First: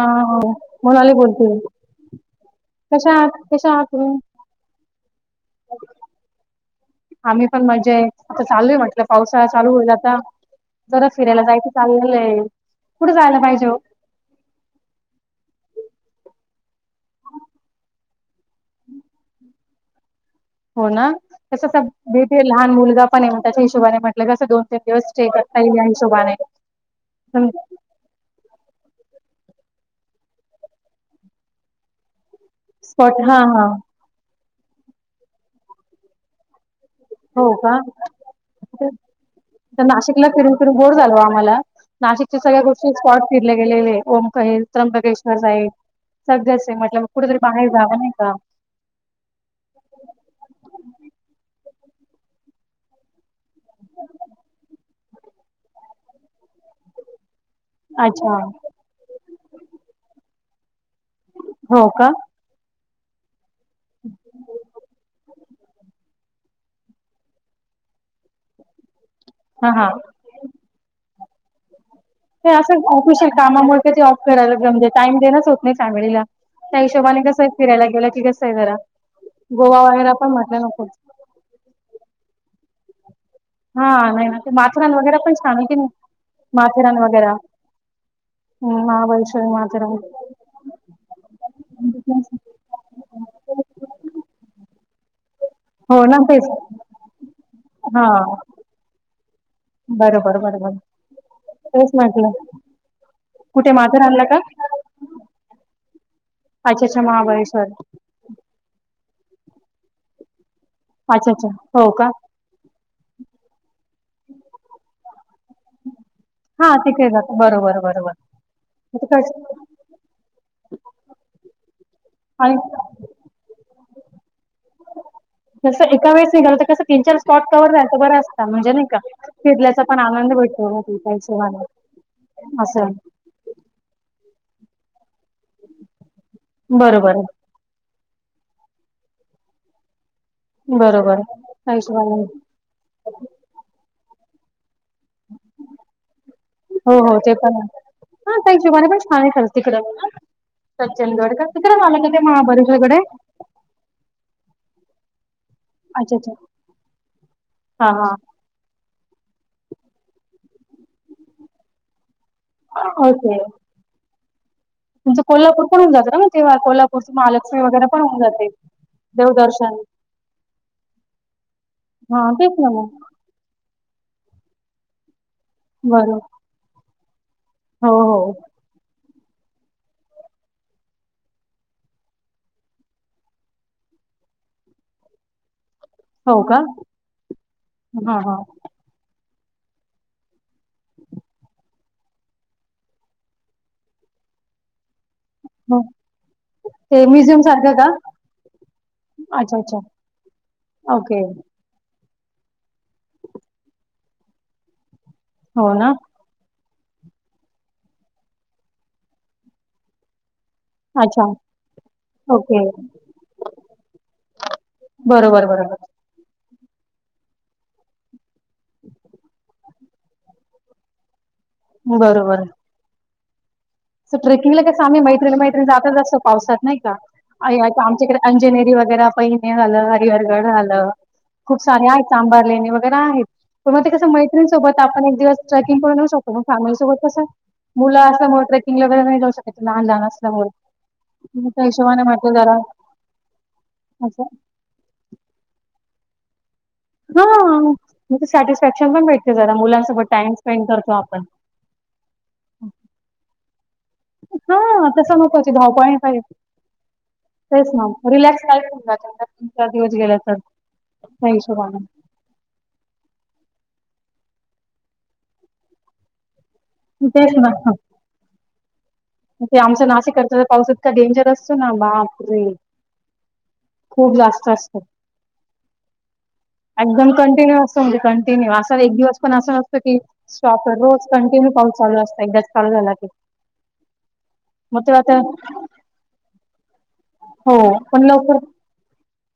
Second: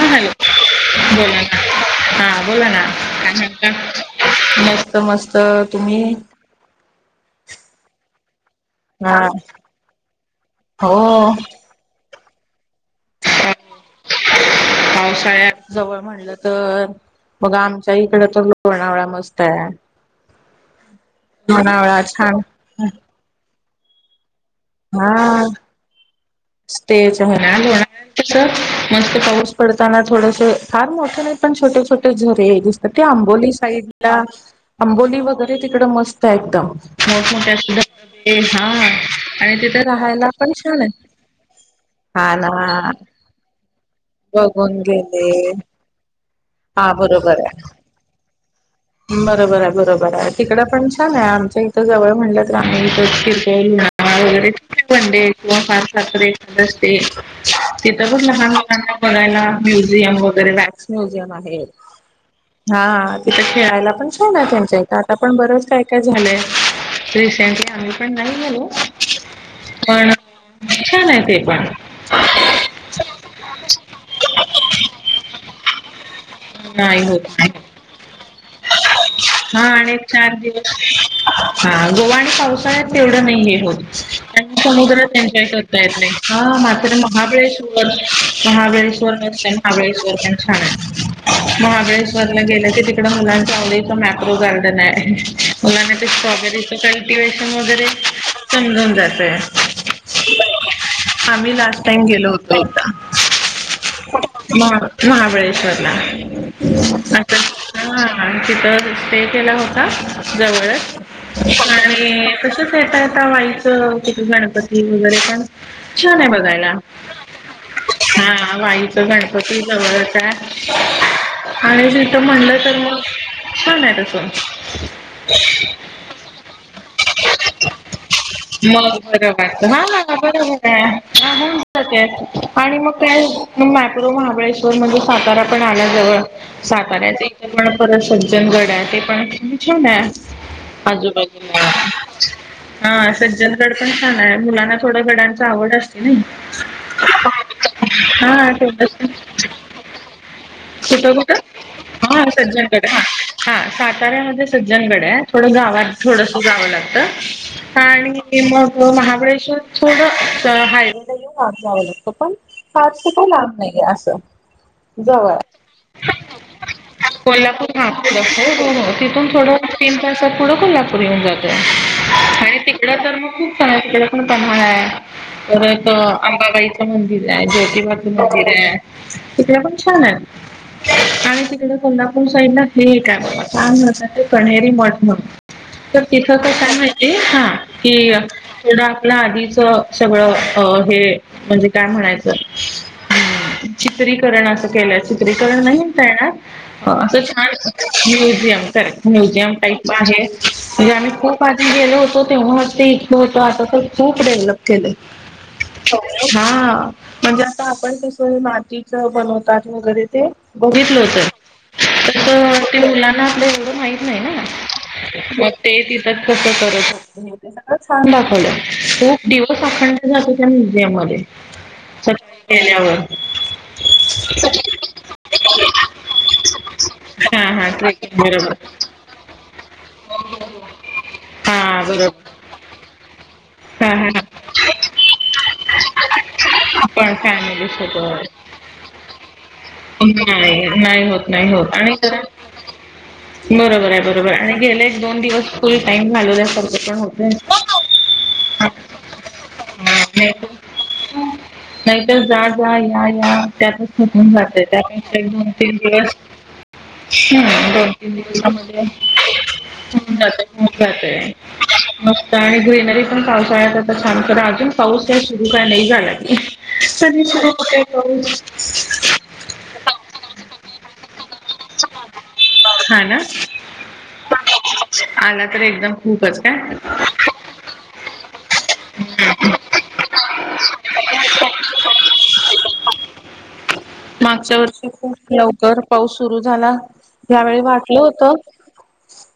हा हा मनाने बोला ना बोलते हा बोला ना कशा आहात काय कशा आहात तुम्ही म्हणता मस्त, मस्त तुम्ही? आम्ही पण मजेत आहे आता चालू आहे म्हटलं हा पावसाळा चालू होईल आता जरा हो फिरायला जायच चाललेलंय. पावसाळ्यात जवळ म्हटलं तर बघा आमच्याही कड तर लोणावळा मस्त आहे हो ना तसेच लोणावळा छान लहान मुलगा पण आहे त्याच्या हिशोबाने म्हटलं कस- दोन तीन दिवस स्टे हा करता येईल ह्या हिशोबाने- तेच पण होणार होणार तर. नते पाऊस पडताना थोडसे फार मोठं नाही पण छोटे छोटे झरे.. ते दिसत ते स्पॉट हा आंबोली हा साईड ला आंबोली वगैरे तिकड मस्त एकदम- मोठ हो मोठ्या का सुद्धा हा आणि तिथे राहायला पण छान आहे. हा नाशिकचे ना सगळ्या गोष्टी स्पॉट फिरले गेलेले ओम कहेल बघून त्र्यंबकेश्वर गेले साईड.. सध्याचे हा म्हटलं कुठेतरी बरोबर बाहेर आहे जाव नाही का.. बरोबर आहे बरोबर आहे तिकडं पण छान आहे आमच्या इथं जवळ म्हणलं आम्ही इथे- वगैरे पणडे किंवा फार पाहण्यासारखे असते. तिथं पण अच्छा लहान मुलांना बघायला म्युझियम वगैरे- म्युझिअम आहे हो का हा तिथ- खेळायला पण छान आहे त्यांच्या इथं आता पण बरच काय काय झालंय रिसेंटली आम्ही पण नाही गेलो हा हा पण छान आहे ते. [unintelligible] ते असं पुरुषांना कामामुळे का ते ऑफ करायला म्हणजे टाईम देणच होत नाही फॅमिलीला त्या नाही हिशोबाने होत कसं नाही फिरायला गेलं की कस हा आणि चार म्हटलं नको. दिवस हा गोवा आणि पावसाळ्यात तेवढ हो हा नाही ना ते माथेरान समुद्र वगैरे पण एनजय छान आहे की करता येत नाही हा मात्र माथेरान वगैरे महाबळेश्वर- हम्म महाबळेश्वर नसते माथेरान. महाबळेश्वर पण छान आहे महाबळेश्वरला गेलं की तिकड- मुलांना चांगले ईथे मॅप्रो गार्डन आहे. मलाना हो ते ना तेच स्ट्रॉबेरीच कल्टि कॅन्टीवे्शन वगैरे हा समजून जातय. बरोबर बरोबर..... आम्ही लास्ट तेच टाइम गेलो म्हटलं होतो. कुठे माथेरानला का? महा महाबळेश्वर ला.. अच्छा अच्छा महाबळेश्वर हा तिथं स्टे केला होता. जवळ अच्छा अच्छा हो का आणि कस सेट.. कता वाईच तिथ गणपती वगैरे पण छान आहे बघायला.. हा तिकडे जात बरोबर बरोबर. हा वाईच तिकडच गणपती जवळच आहे आणि.. आणि.. म्हणलं तर मग छान आहे तस. जसं एका वेळेस निघाल तर कस तीन चार स्पॉट कवर झाल तर बरं असतात म्हणजे नाही का फिरल्याचा पण आनंद. होतो भेटतो ना त्या हिशोबाने आणि मग असं काय माहा महाबळेश्वर. महाबळेश्वर म्हणजे सातारा पण आला जवळ साताऱ्या बरोबर आहे चे. परत सज्जनगड आहे ते पण् खुप छान आहे. आजू बरोबर आहे बाजूला त्या हिशोबाने हा सज्जनगड पण छान आहे मुलांना-. थोड गाडाचे आवड असत की नाई. हो हो ते पण आहे हा त्या हिशोबाने पण छान आहे खरंच तिकडं सज्जनगड का तिकडे मला. हा सज्जनगड हा हा साताऱ्यामध्ये सज्जनगड आहेत. थोडं गावात अच्छा थोडस अच्छा जावं लागतं हा आणि मग. महाबळेश्वर थोडं हायवे ला येऊन आग जाव लागतो पण. फार खूप लांब नाहीे असं. तुमंच जवळ आहे. कोल्हापूर कडुन जातं ना तेव्हा कोल्हापूर च.. कोल्हापूर ह तिथून थोडं देवदर्शन तीन तासात पुथडं कोल्हापूर येऊन जातोय. हा आणि तेच ना तिकडं तर मग खूप चांग तिकडं.. पण पम्हा आहे परत बरं आंबाबाईचं मंदिर आहे हो ज्योतिबाात हो मंदिर आहे.. तथडे पण छान आहे आणि. कोल्हापूर साईडला हे एक आहे तान म्हत ते कनहेरी मठ म्हणून. तर तिथं हो तर का काय माहिती आहे हा कि हा हा थोडं आपल्या आधी.. सगळं हे म्हणजे काय म्हणायचं. चित्रीकरण असं केलंय चित्रीकरण हो नाहीताय ना. ते असं म्युझियम छान सारखं का म्युझियम करे म्युझियम अच्छा अच्छा टाईप आहे म्हे आम्ही ओके. खूप अजून घेऊ.. हो तेव्हा ते इथक होत आता तर खूप डेव्हलप केलं हो ना? हा म्हणजे आता आपण कस मातीच बनवतात वगैरे ते बघितलंत अच्छा. होत ओके. तस ते मुलांना आपल्या एवढं माहत नाही ना बरोबर, म ते बरोबर. तिथं गछान दाखवलं खूप दिवस अखंड जातो त्या म्युझियम मध्ये सत केल्यावर स ट्रेकिंगला कसं आम्ही मैत्रिला मैत्रणी जात जास्त पावसात नाही का हा हा आमच्याकडे ट्रेकिंग बरोबर अंजनेरी वगैरे पहिने झालं हरिहरगड झालं हा खूप सारे आहेत बरोबर संबार लेणे वगैरे आहेत. पण मग ते हा हा कसं मैत्रींसोबत आपण एक दिवस ट्रेकिंग करून येेऊ शकतो मग फॅमिली सोबत आपण कसं फॅमिली मुलं असं. सोबत सिंह गड नाही जाऊ शकत लहान लहान असल्यामुळे.. नाही नाही होत मग नाही त्या होत आणि हिशोबाने [inaudible] म्हटलं जरा बरोबर आहे असं बरोबर आहे आणि गेले एक दोन दिवस.. टाईम घालवल्या सार. हा सॅटिस्फॅक्शन पण भेटते जरा मुलांसोबत टाइम स्पेंड करतो आपण. नाही तरर जा जा या या. त्यातच थकून हा जाते तसं नकोच धाव पॉईंट पा. हम् दोन तीन दिवसामध्ये जाते जर तुमचा दिवस होउन गेला तर जाते होऊन जाते. त्या हिशोबाने मस्त आणि ग्रीनरी पण पावसाळ्यात. छान क अजून पाऊस काय सुरू काय नाही झाला की पाऊस.. आमच नाशिक अता तर पाऊसतका डेंजर असतो ना बापरे.. हा ना खूप जास्त असत आला तर एकदम खूपच का एकदम कंटिन्यू असतो म्हणजे कंटिन्यू असा एक दिवस पण असं नसतं की शॉप रोज कंटिन्यू पाऊस चालू असता एकदाच चालू झाला ते मागच्या वर्षी खूप लवकर पाऊस सुरू झाला हो यावेळी वाटलं पण लवकर होत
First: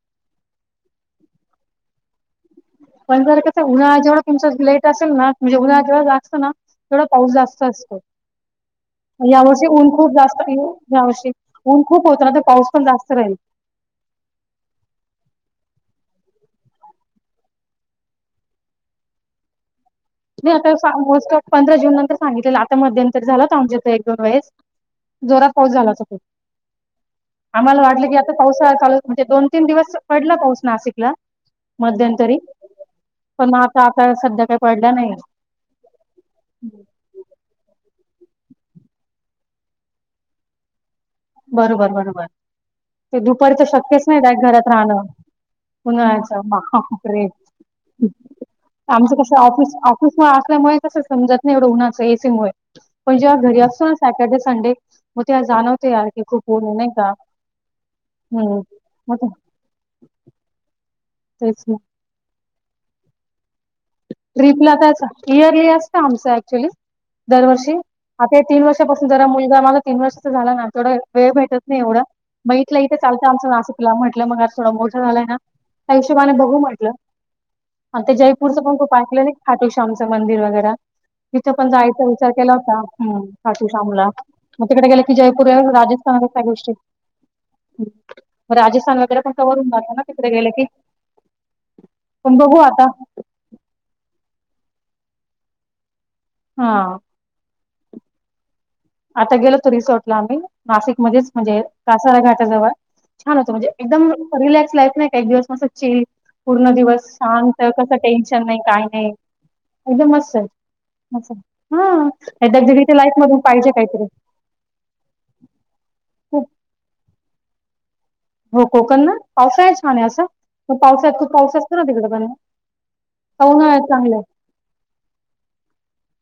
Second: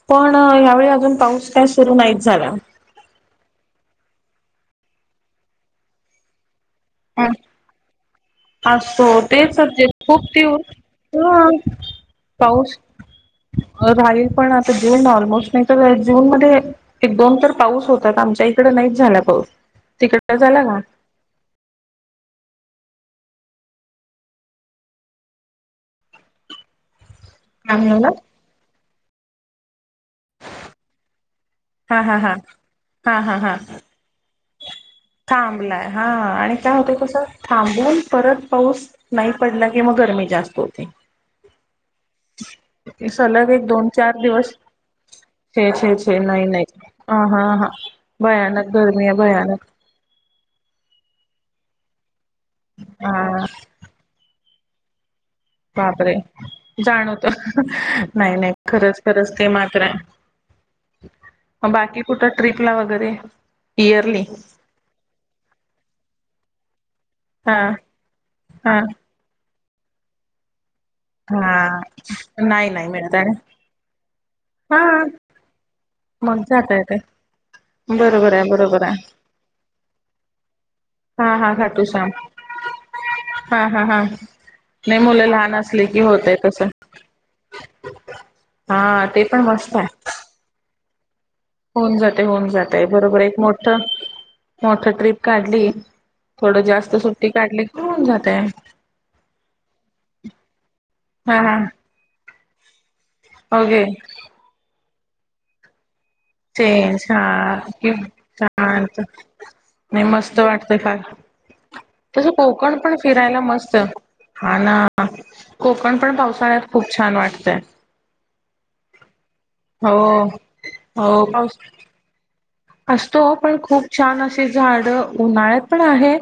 पण ह्यावेळी अजून पाऊस काय सुरू नाहीत झाला पण जर कसं उन्हाळा जेवळ तुमचं लेट असेल ना एवढा जोर लागतो न थोडा पाऊस जास्त असतो असो तेच यावर्षी जे ऊन खूप जास्त तीव्र [unintelligible] यावर्षी ह ऊन खूप होत तर पाऊस पण जास्त राहील राहील पण आता जेऊन ना ऑलमोस्ट नाही तर जून मध्ये एक दोन तर पाऊस होतात आमच्या इकड नाहीच झाला पाऊस तिकडे नाही झाला आता का अस आलमोस्ट पंधरा जून नंतर सांगितलेलं आता मध्यंतर झालंत आमच्या इत एक दोन वेळेस जोरात पाऊस झाला त ख काय आम्हाला वाटलं म्हणाला की आता पावसा चालू म्हणजे दोन तीन दिवस पडला पाऊस नाशिकला हा हा हा मध्यंतरी हा हा पण हा आता आता सध्या का थांबलाय हा आणि काय होतय कसं थांबून परत पाऊस नाही पडला किं मग गरमी जास्त होते [inaudible] सलग दुपारच एक दोन शक्यच चार नाही बाई दिवस घरात राहणं [inaudible] छे छे छे नाही नाही ह हा हा भयानक गरमी आमच आहे कस भयानक ऑफिस ऑफिस ह्या असल्यामुळे कस समजत नाही रुग्णाच एसीमुळे पण जेव्हा हा घरी असतो ना सॅटर्डे संडे मग ते जाणवते की खूप ऊन आहे नाही का जाणवतो नाही नाही हम्म खरंच मग खरंच ते मात्र आहे तेच म बाकी कुठं ट्रिप ला वगैरे इयरली ट्रिपला त्या इयरली अस का आमचं ऍक्च्युली हा दरवर्षी आता या तीन हा वर्षापासून जरा मुलगा माझा तीन वर्ष झाला ना तेोडा वेळ हा भेटत नाही एवढं नाही मटलं नाही इथे मिळत चालतं आणि आमच ना तुला म्हटलं मग थोड हा मोठं झालाय ना त्याविषय मा मग बघू जाता म्हटलं येतय आणि ते ज बरोबर आहे पुढं पण बरोबर खूप आहे ऐकलं नाही खाटो श्यामचं मंदिर वगैरे हा तिथे हा पण खाटू जायचा श्याम विचार केला होता हा काठी हा हा सामला मग तिकडे नाही गेले की मुलं जयपूर ये लहान असली राजे की होतय तसं राजस्थान हा वगैरे ते कोणत पण वरून मस्त जातो ना आहे तिकडे गेले की होऊन जातय पण होऊन बघू आता जातय बरोबर एक मोठ मोठ ट्रिप काढली. थोडं हा जास्त सुट्टी काढली की होऊन जातय. आता गेलो होतो रिसोर्टला आम्ही नाशिक मध्येच हा हा म्हणजे कासारा घाटाजवळ छान होतं म्हणजे ओके एकदम रिलॅक्स लाईफ नाय का एक दिवस मस्त चिल पूर्ण चेंज दिवस हा शांत कसं टेन्शन नाही काय शांत नाही. नाही एकदम मस्त वाटतय फार ये हा तसं कोकण एकदा [unintelligible] पण लाईफ मधून फिरायला पाहिजे मस्त काहीतरी हा ना कोकण पण पावसाळ्यात खूप छान वाटतंय. हो कोकण ना पावसा आहे छान हो आहे असंग पावसात हो तू पाऊस पावसच तिकड पण असतो का पण खूप उन्हाळ्यात चांगलं छान आहे असे झाड उन्हाळ्यात पण आहे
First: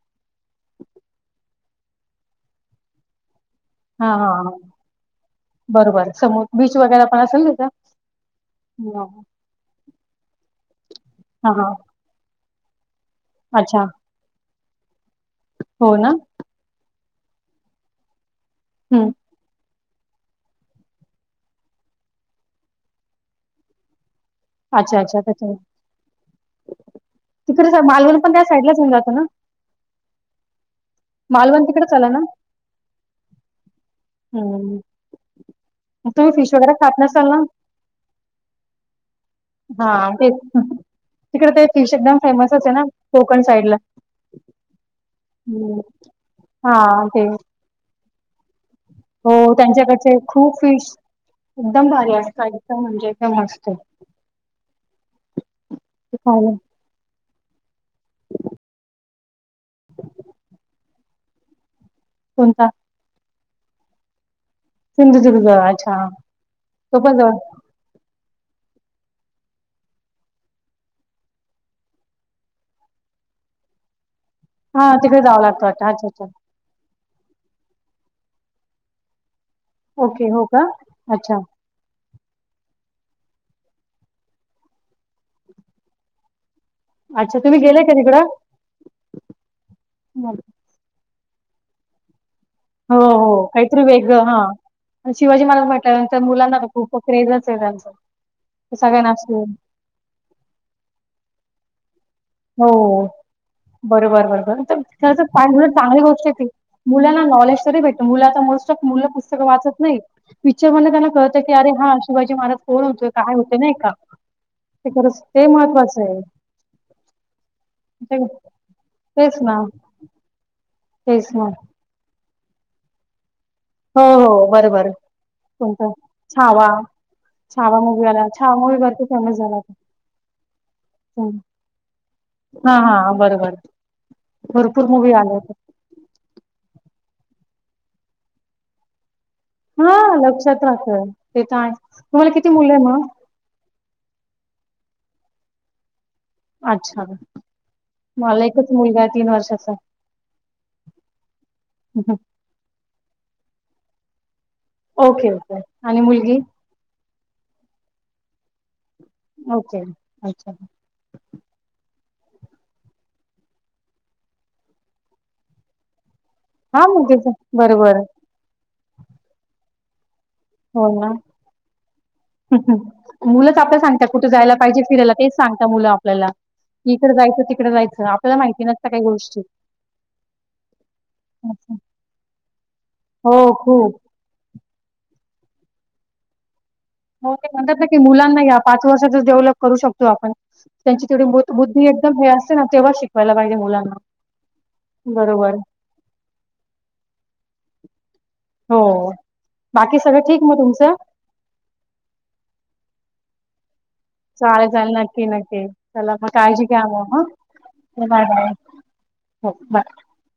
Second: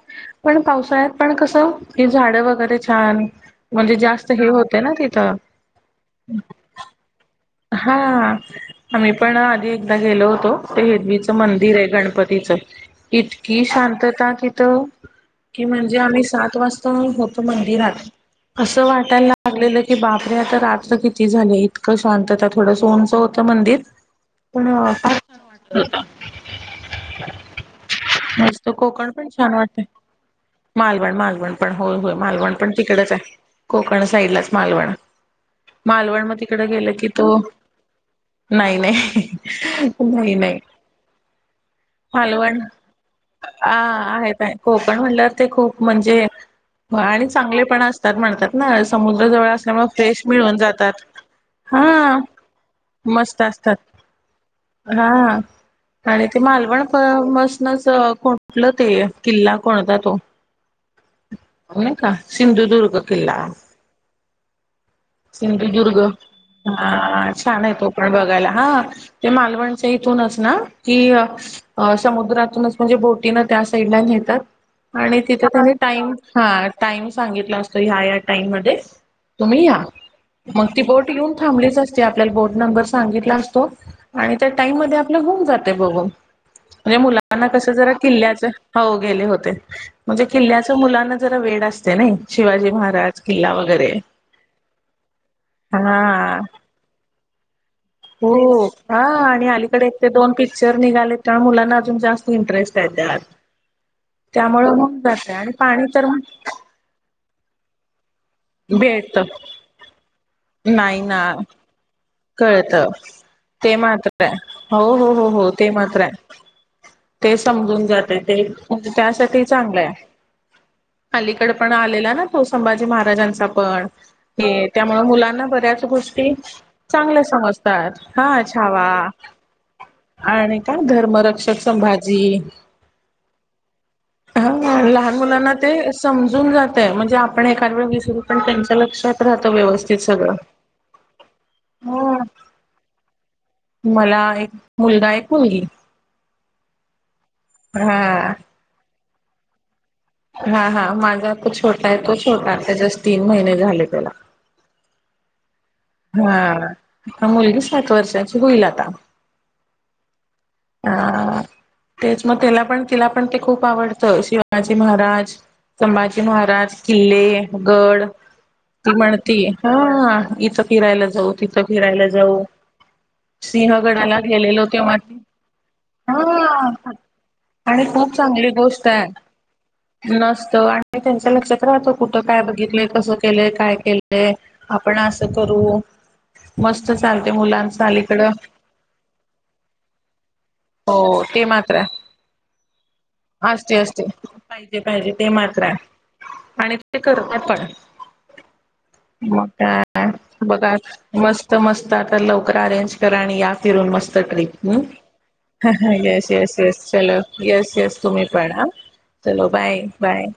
पण पावसाळ्यात पण कस हे झाड वगैरे छान म्हणजे हा हा जास्त हे हा होते ना तिथं बरोबर समोर बीच वगैरे पण असेल तिथं हा आम्ही पण आधी एकदा गेलो होतो हेदवीचं हा हा मंदिर आहे गणपतीचं इतकी अच्छा शांतता तिथं की हो म्हणजे ना आम्ही सात वाजता होत मंदिरात असं हम्म वाटायला लागलेलं की बापरे आता रात्र किती झाले इतकं शांतता थोडं सोनच होतं मंदिर पण अच्छा काय अच्छा त्याच्या वाट तिकडे मालवण पण त्या मस्त साईडलाच येऊन कोकण जातं ना पण छान वाटत माल मालवण मालवण पण तिकडेच होय आलं होय ना मालवण पण तिकडेच आहे कोकण साईड लाच हम्म मालवण मालवण म तिकड गेले सांगा नाही नाही नाही नाही. तेच तिकडे ते फिश एकदम मालवण फेमसच आहे ना कोकण आ साईडला. आहेत आहे कोकण म्हणल्या ते हम्म. खूप म हा ते आणि चांगले पण असतात म्हणतात. नाय समुद्र जवळ हो असल्यामुळे त्यांच्याकडचे फ्रेश मिळून खूप जातात. फिश हा एकदम भारी असतात एकदम म्हणजे एकदम मस्त असतात. ते हा आणि ते खायला मालवणपसनच कुठलं ते किल्ला कोणता तो? नाय का कोणता सिंधुदुर्ग किल्ला. सिंधुदुर्ग अच्छा. तो पण हा जवळ छान आहे तो पण. बघायला हा ते मालवणच्या इथुनंच ना की अ समुद्रातूनच म्हणजे बोटीनं त्या साईडला नेतात हा आणि तिकडे जावं तिथं का लागतं नाय वाटतं अच्छा टाईम अच्छा हा टाईम सांगितला असतो ह्या या टाईम मध्ये तुम्ही या ओके हो म का ती बोट येऊन अच्छा थांबलीच अस ते आपल्याला बोट नंबर सांगितला असतो आणि त्या टाईम मध्ये आपल होऊन जातय बघून. म्हणजे अच्छा मुलांना तुम्ही कस गेलाय जरा का तिकडं किल्ल्याच हो गेले होते म्हणजे हो किल्ल्याच मुलांना जरा वेड असतय नय. हो हो काहीतरी वेग हा शिवाजी महाराज म्हंट त्यानंतर हा मुलांना खूप क्रेजच ये त्यांचं हो ते हा सगळ्यांना असं आणि अलीकडे एक ते दोन पिक्चर निघालेत त्या मुलांना अजून जास्त इंटरेस्ट आहे हो त्यात. बरोबर बरोबर त्यामुळे होऊन त्याच जाते पाठ आणि म्हण पाणी चांगली तर गोष्ट आहे ती मुलांना नॉलेज तरी भेटत मुलं आता मोस्ट ऑफ मुलं मिळत पुस्तक वाचत नाहीत पिक्चर मधल नाही त्यांना ना कळत की अरे हा शिवाजी महाराज कळत कोण होते काय होते नाय ते का मात्र आहे ते हो हो खरंच हो ते हो मात्र महत्त्वाचं आहे. [inaudible] ते समजून जाते ते तेच त्यासाठी ना चांगलं य. तेच ना अलीकड पण आलेला ना तो संभाजी महाराजांचा पण हो हो हे बरोबर त्यामुळ मुलांना बऱ्याच कोणता? गोष्टी छावा चांगल्या समजतात हाचं होय भरपूर फेमस झाला तो. आणि तो धर्मरक्षक संम हा हा बरोबर. ह. भरपूर मूवी लहान आले मुलांना होते. ते समजून जातय. म्हणजे आपण एखाद वेळ विसरू पण त्यांच्या लक्षात- राहतं हा व्यवस्थित सगळं. लक्षात राहतंय. ते तर आहे. तुम्हाला किती मुलं आहे मग? मला एक मुलगा एक मुलगी. अच्छा. हा. मला एकच मुलगा आहे तीन वर्षाचा. हा हा माझा तो छोटा आहे तो छोटा. आत्ता जस्ट तीन महिने झाले त्याला. ओके ओके आणि मुलगी? हा मुलगी सात वर्षाची होईल आता. ओके अच्छा अ तेच म तेला पण तिला पण ते खूप आवडतं शिवाजी महाराज संभाजी महाराज, हा मुलगीच किल्ले, बरोबर गड ती म्हणती. हा इथं हो फिरायला ना. जाऊ तिथं फिरायला जाऊ मुलंच आपल्याला सांगतात सिंहगडाला कुठे जायला गेलेलो पाहिजे तेव्हा फिरायला ती तेच सांगता मुलं आपल्याला की इकड जायचं तिकड आणि जायचं खूप आपल्याला चांगली माहिती नसत गोष्ट काही आहे गोष्टी. नसतं आणि त्यांच्या लक्षात अच्छा. राहतो कुठ काय बघितलंय कसं हो केलंय काय खूप केलंय. आपण आसं करू. मस्त चालते हो ते म्हणतात मुलांच ना की अलीकडं मुलांना या पाच वर्षातच डेव्हलप करू शकतो आपण त्यांची हो तेवढी ते मात्र बुद्धी आहे एकदम हे असते ना तेव्हा शिकवायला पाहिजे असते मुलांना असते पाहिजे पाहिजे ते बरोबर मात्र आहे आणि ते करत पण हो. मग बाकी काय सगळं ठीक मग बघा तुमचं? मस्त मस्त आता लवकर अरेंज कर प्रणी या फिरून मस्त. ट्रिप चालेल चालेल नक्की नक्की चला मग येस येस काळजी घ्या येस चल मग हा येस येस तुम्ही बाय पण हां. [inaudible] हो बाय. बाय.